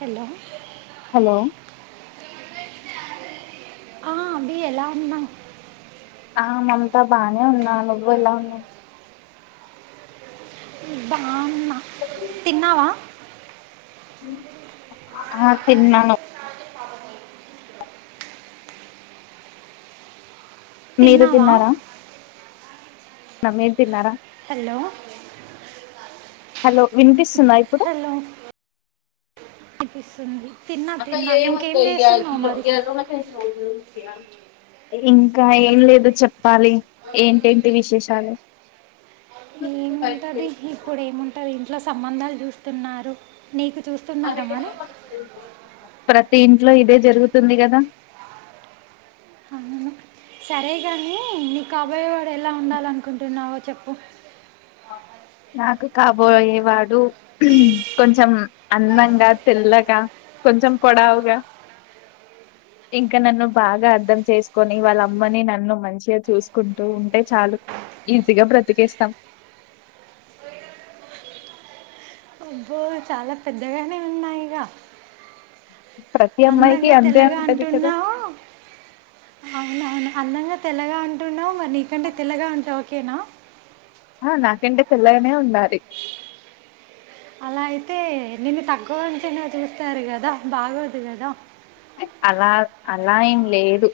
Hello hello ఆ అభి ఎలా ఉన్నావ్ ఆ మమతా బాగానే ఉన్నా నువ్వు ఎలా ఉన్నావు. బాగ్ న్నా తిన్నావా ఆ తిన్నాను మీరు తిన్నావా తిన్నారా నమ్ేం తిన్నారా హలో హలో వినిపిస్తుందా ఇప్పుడు విస్తుంది అక్క ఏ మ కి గ కస ఏ ఇంకా ఏం లేదు చెప్పాలి ఏంటంటి విశేషాలు ఉంటది ఇప్పుడు ఏముంటది అట్లా సంబంధాలు చూస్తున్నారు నీకు చూస్తున్నారమ్మాని ప్రతి ఇంట్లో ఇదే జరుగుతుంది కదా అవును సరే గాని నకు అబాయ్య వాడు ఎలా ఉండాలి అనుకుంటున్నావో చెప్ప ఓహ నాకు కాబోయేవాడు కొంచెం అందంగా తెల్లగా కొంచెం పొడావుగా ఇంకా నన్ను బాగా అర్ధం చేసుకొని వాళ్ళ అమ్మని నన్ను మంచిగా చూసుకుంటూ ఉంటే చాలు ఈజీగా బ్రతికేస్తాం అబ్బో చాలా పెద్దగానే ఉన్నా ఇక ప్రతి అమ్మాయికి అందంగా అంతే తెల్లగా ఉంటది కదా అంటున్నావు అ అందంగా తెల్లగా అంటున్నాం ఇ నీకంటే తెలగా ఉంట ఓకేనా ఆ నాకంటే తెిల్లనే ఉండాలి అలా అయితే నిేు తక్కువంచి చూస్తారు కదా బాగోదు కదా అలా అలా ఏం లేదు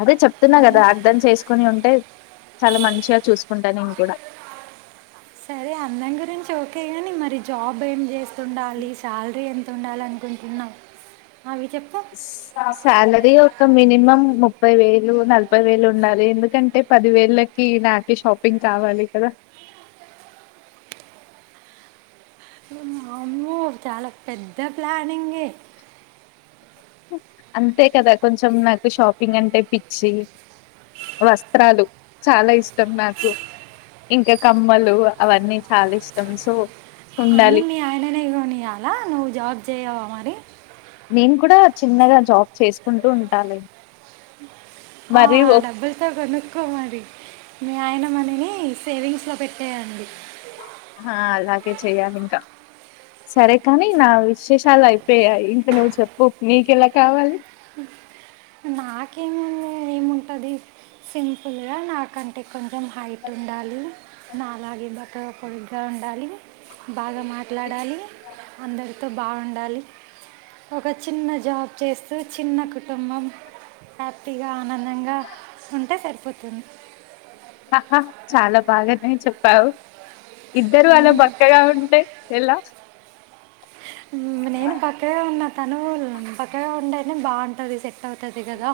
అదే చెప్తున్నా అవును. కదా అర్థం చేసుకు కని ఉంటే చాలా మంచిగా చూసుకుంటా నేను కూడా సరే అందం గురించి ఓకే కానీ మరి జాబ్ ఏం చేస్త ండాలి శాలరీ ఎంత ండాలనుకుంటున్నాను సెలరి ఇ మినిమం ముప్పై వేలు నలభై వేలు ఉండాలి ఎందుకంటే పది వేలకి నాక షాపింగ్ కావాలి కదా అమ్మ చాలా పెద్ద ప్లానింగ్ అంతే కదా కొంచెం నాకు షాపింగ్ అంటే పిచ్చి వస్త్రాలు చాలా ఇష్టం నాకు ఇంకా కమ్మలు అవన్నీ చాలా ఇష్టం సో అన్ని ఉండాలి మీ ఆయననే కొనియ్యాల నువ్వు జాబ్ చేయవ మరి నేను కూడా చిన్నగా జాబ్ చేసుకుంటూ ఉంటా లె ఆహా డబ్బులతో కొనుక్కో మరి అనేవి సేవింగ్స్ లో పెట్టేయండి హా అలాగే చెయ్యాలి ఇంకా సరే కని నా విశేషాలు అయిపోయాయి ఇంక నువ్ చెప్పు నీకు ఎలా కావాలి నాకేమ్ ఇంక ఏముంటది సింపుల్గా నాకంటే కొంచెం హైట్ ఉండాలి నాలాగె బట్ట పొడుగ్గా ఉండాలి బాగ మాట్లాడాలి అందరికి తో బాగుండాలి ఒక చిన్న జాబ్ చేస్తూ చిన్న కుటుంబం హప్పీగా ఆనందంగా ఉంటె సరి పోతున్ ఆహా చాల బాగానే చెప్పావు ఇద్దరు అలా బక్కగా ఉంటె ఎలా ఉమ్ నేను బక్క తనూ బ చక్కగా ఉంటేనే బాగుంటది తోతదిగదా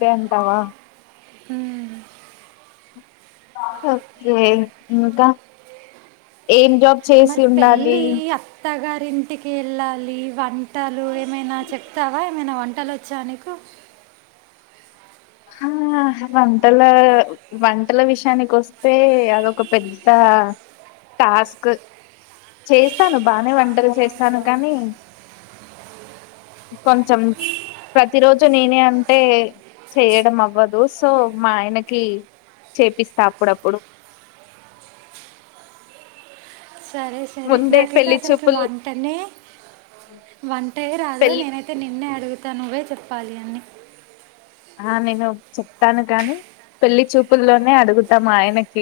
ఎమ్ బహ ఉమ్ ఎ రే ఇంకా ఏం జాబ్ చేసి ఉండాలి ఇంటికి వెళ్ళాలి వం పట్టాలు ఏమైనా చెప్తావ ఏమైనా వంట ఆటలులు వచ్చా నీకు హా వంటల వంటల విషయానికి వస్తే అదొక పెద్ద టాస్క్ చేస్తాను బానే వంటలు చేస్తాను కానీ కొంచెం ప్రతిరోజు నేనే అంటే చెయ్యడం అవ్వదు సో మా ఆయనకి చేపిస్తా అప్పుడప్పుడు సరే సరే ముందే నాకైతే పెళ్లి అసలుకి చూపులు వంటనే వంటె రాదు పెళ్లి నేనైతే నిన్నే అడుగుతను ఇక నువ్వే చెప్పాలి అన్నీ ఆ నేను చెప్తాను కాని పెళ్లిి చూపుల్లోనే అడుగుతా మా ఆయనకి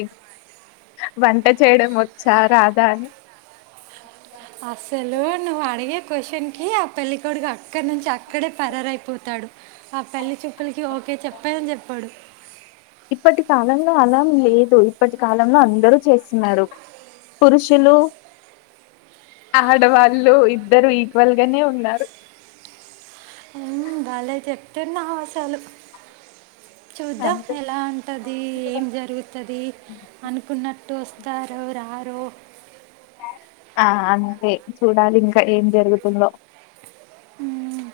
వంట చేయడం వచ్చా రాదా అని అసలు నువ్వు అడిగే క్వషన్ కి ఆ పెళ్ళికొడుకు అక్కడ నుంచి అ అక్కడే పరారయిపోతాడు ఆ పెళ్లి చూపులకి ఓకే చెప్పేదని చెప్పాడు ఇప్పటి పాలంలో అలాం లేదు ఇప్పటి కాలంలో అందరూ చేస్తున్నారు పురుషులు ఆడవాళ్ళు ఇద్దరు ఈక్వల్గానే ఉన్నారు ఉమ్, భలే చెప్తున్నావసలు చూద్దాం అంతే ఎలా ఉంటది ఏం జరుగుతది అనుకున్నటు వస్తారో రారో ఆ అంతే చూడాలి ఇంక ఏం జరుగుతుందో హమ్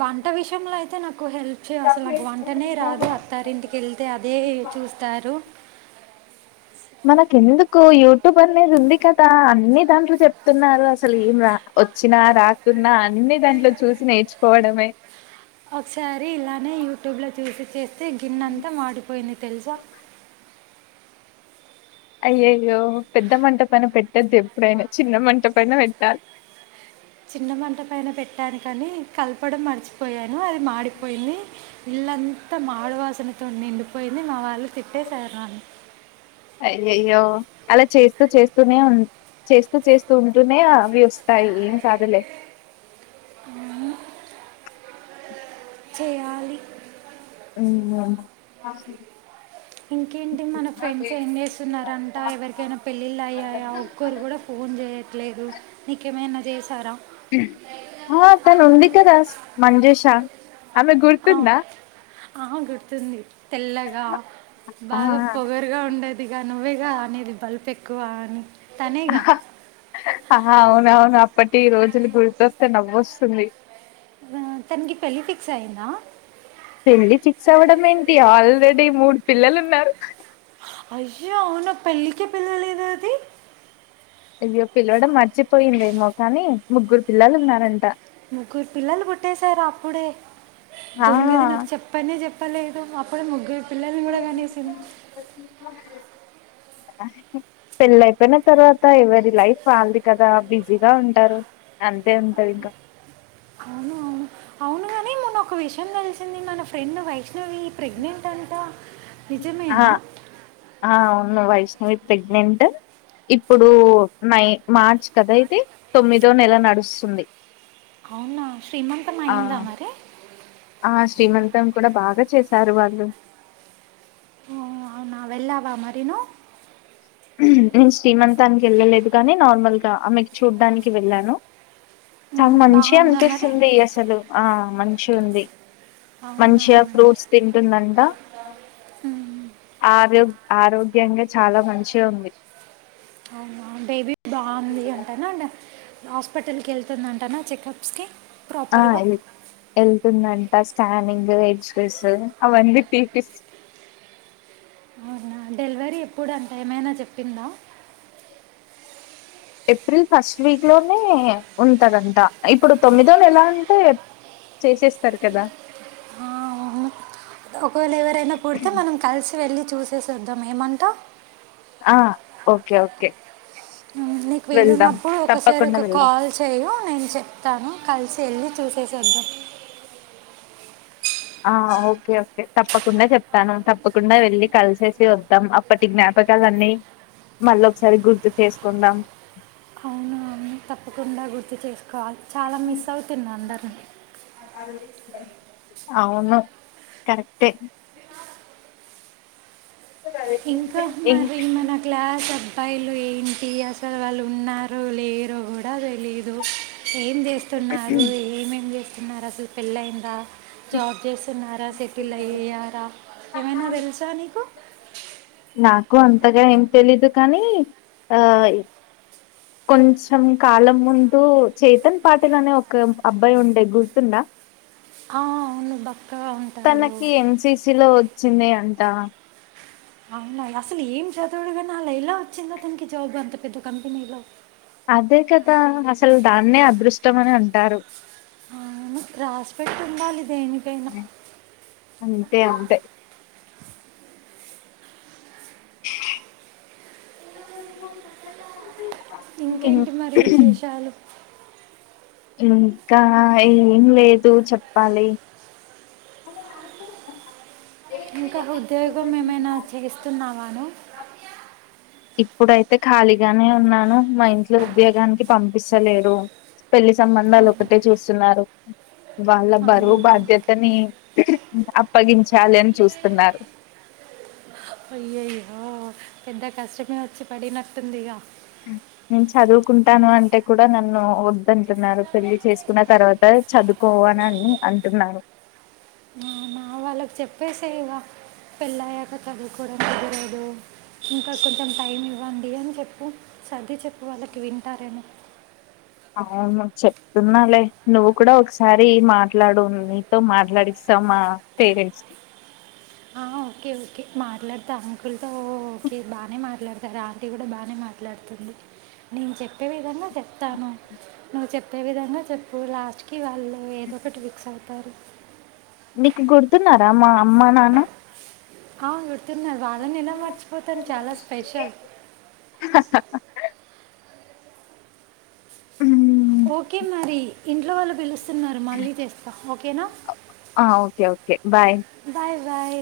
వంట విషయంలో అయితే నాకు హెల్ప్ చే అసలు నాకు వంటనే రాదు అత్తారింటికి వెళ్తే అదే చూస్తారు మనక ఎందుకు యూట్యూబ్ అనేది ఉంది కదా అన్ని దాంట్లో చెప్తున్నారు అసలు ఏం రా వచ్చినా రాకున్నా అన్ని దాంట్లో చూసి నేర్చుకోవడమే ఒకసారి ఇలానే యూట్యూబ్ లో చూసి చేస్త తే గిన్నెంత మాడిపోయింది తెలుస అయ్యయ్యో పెద్ద మంట పైన పెట్టద్దు ఎప్పుడైనా చిన్న మంట పైన పెట్టాలి చిన్నమంట పైన పెట్టాను కాని కలపడం మర్చిపోయాను అది మాడిపోయింది ఇల్లంతా మాడువాసనతో నిండిపోయింది మా వాళ్ళు తిట్టేసారు నన్ను అయ్యయ్యో అలా చేస్తూ చేస్తూనే ఉ చేస్తూ చేస్తూ ఉంటూనే అవి వస్తాయి ఏం కాదులే చేయాలి హమ్ ఇంకేంటి మన ఫ్రెండ్స్ ఏం చేస్తున్నారంట ఎవరికైనా పెళ్ళిళ్ళ అయ్యాయా ఒక్కరు కూడా ఫోన్ చేయట్లేదు నీకేమైనా జేశార హా తను ఉంది కద మంజూష ఆమె గుర్తుందా ఆహ గుడుతుంది తెల్లగ ఆ బాగా పొగరుగా ఉండేదిగా నువ్వేగా అనేది బల్ప ఎక్ ఎక్కువ అని తనేగ ఆహా అవున అవును అప్పటి రోజులు గుర్తొస్తే నవ్వొస్తుంది తనకి పెళ్లి ఫిక్స్ అయ్యందా పెళ్లి ఫిక్స్ అవ్వడం ఏంటి ఆల్రెడీ మూడు పిల్లలు ఉన్నారు అయ్యా అవునా పెళ్ళికే పిలవలేదే అది అయ్యో పిలవడం మర్చిపోయిందేమో కనీ ముగ్గురు పిల్లలు ఉన్నారంట ముగ్గురు పిల్లలు పూట్టేశార అప్పుడే ఆ దొంగది నాకు చెప్పనే చెప్ప పలేదు అప్పుడ ముగ్గురు పిల్లల్ని కూడా కానేసింది పెళ్ళ అయిపోయిన తర్వాత ఎవరి లైఫ్ ఆాలది కదా బిజీగ ఉంటారు అంతే ఉంటాది ఇంక అవును అవును అవును ఒక విషయం తెలిసింది మన ఫ్రెండ్ వైష ఇ ప్రెగ్నెంట్ అంట నిజమేన ఆ ఆ వైష్ణవి ప్రెగ్నెంట్ ఇప్పుడు నై మార్చ్ కద అయితే తొమ్మిదో నెల నడుస్తుంది అవునా శ్రీమంతం ఆ అయిందా మరి ఆ శ్రీమంతం కూడా బాగా చేశారు వాళ్ళు ఒ అవునా వెళ్ళావ మరిను నేను శీమంతానికి వెళ్ళలేదు కనీ నార్మల్గా ఆమెను చూడ్డానికి వెళ్ళాను చాలా మ్మ్, మంచి బాగుందా మరి అనిపిస్తుంది అసలు ఆ మనిషి ఉంది అవునా మంచిగా ఫ్రూట్స్ తింటుందంట ఆరో ఆరోగ్య ముఖ్యంగా చాలా మంచిష ఉంది అవునా బేబీ బాగుంది అంటన హాస్పిటల్కెళ్తుందంటానా చెకప్స్కి ఆ ప్రాపర్గా యెళ్తుందంట స్కానింగ్ ఎక్స్పీస్ అవునా డెలివరీ ఎప్పుడు అంత ఏమైనా చెప్పిందా ఏప్రిల్ ఫస్ట్ వీక్ లోనే ఉంటదంట ఇప్పుడు తొమ్మిదోళ్ళ ఎలా అంటే చేసేస్తారు కదా ఆ, అవును ఒకవేళ ఎవరైనా పుడితే మనం కలిసి వెళ్ళి చూసేసొద్దాం ఏమంటావ్ ఆ ఓకే ఓకే నీకు వెళ్దాం వీలున్నప్పుడు ఒకసారి తప్పకుండా ఒక వెళ్దాం కాల్ చేయు నేను చెప్తాను కలిసి వెళ్ళి చూసేసొద్దాం ఆ ఓకే ఓకే తప్పకుండా జెప్తాను తప్పకుండా వెళ్ళి కలిసేసి వద్దాం అప్పటి జ్ఞాపకాాలన్నీ మళ్ళీ ఒకసారి గుర్తు చేసుకుందాం అవును అవును, తప్పకుండా గుర్తు చేస్ కాల్ చాలా మిస్ అవుతుంది అందరినీ అవును కరెక్ట్ ఇంకా ఇం- మరి మన క్లాస్ అబ్బాయిలు ఇంటి అసలు వాళ్ళు ఉన్నారు లేరు కూడాద లేదు ఏం జెస్తున్నారు ఏమేం చే న్నార అసలు పెల్లయింద జాబ్ జేస్తున్నారా సెటిల్ అయ్యారా ఏమైనా తెలుసా నీకు నాకు అంతగా ఏం తెలిదు కానీ ఆ కొంచెం కాలం ముందు చేతన్ పాటలు అనే ఒక అబ్బాయి ఉండే గుర్తుండ "ఆ, అవును బక్కగా ఉంటాడు తనకి ఎన్సిసి లో వచ్చింది అంటడి ఆ అవునా అసలు ఏం చదువుడు గానీ అల ఎలా వచ్చిందోతననికి జాబ్ అంత పెద్ద కంపెనీలో అదే కదా అసలు దాన్నే అదృష్టం అని అంటారు అవును రాస్పెట్టి ఉండాలి దేనికైనా అంతే ఉంటాయి ఇం ఇంకేంటి మరి విశేషాలు ఇంకా ఏం లేదు చెప్పాలి అ మ ఇంకా ఉద్యోగం ఏమైనా చేస్తున్నావాను ఇప్పుడైతే ఖాళీగానే ఉన్నాను మా ఇంట్లో ఉద్యోగానికి పంపిస్తలేడు పెళ్లి సంబంధాలు ఒకటే చూస్తున్నారు వాళ్ళ బరువు అవునా బాధ్యతని అప్పగించాలి అని చూస్తున్నారు అయ్యయ్యో పెద్ద కష్టమే వచ్చి పడినట్టుందిగా నేను చదువుకుంటాను అంటే కూడా నన్ను వద్దు అంటున్నారు పెళ్లి చేసుకున్న తర్వాత చదువుకో అని అంటున్నారు మా మా వాళ్ళకి చెప్పేసేగా పెళ్ళ అయ్యాక చదువుకోవడం కుదరదు ఇంకా కొంచెం టైం ఇవ్వండి అని చెప్పు సద్ది చెప్పు వాళ్ళకి వింటారేమో అవును చెప్తున్నాాలే నువ్వు కూడా ఒకసారి మాట్లాడు నీతో మాట్లాడిస్తాను మా పేరెంట్స్ కి ఆ, ఓకే ఓకే మాట్లాడతా అంకుల్తో ఓకే బానే మాట్లాడతారు ఆంటీ కూడా బానే మాట్లాడుతుంది నేను చెప్పే విధంగా చెప్తాను నువ్వు చెప్పే విధంగా చెప్పు లాస్ట్కి వాళ్ళు ఏదో ఒకటి ఫిక్స్ అవు తారు నీకు గుర్తున్నారా మా అమ్మ నాన్న హ గుర్ తున్నారు వాళ్ళని ఎలా మర్చిపోతాను చాలా స్పెషల్ ఓకే మరి ఇంట్లో వాళ్ళు పిలుస్తున్నారు మళ్ళీ చేస్తా ఓకేనా ఆ okay okay bye bye bye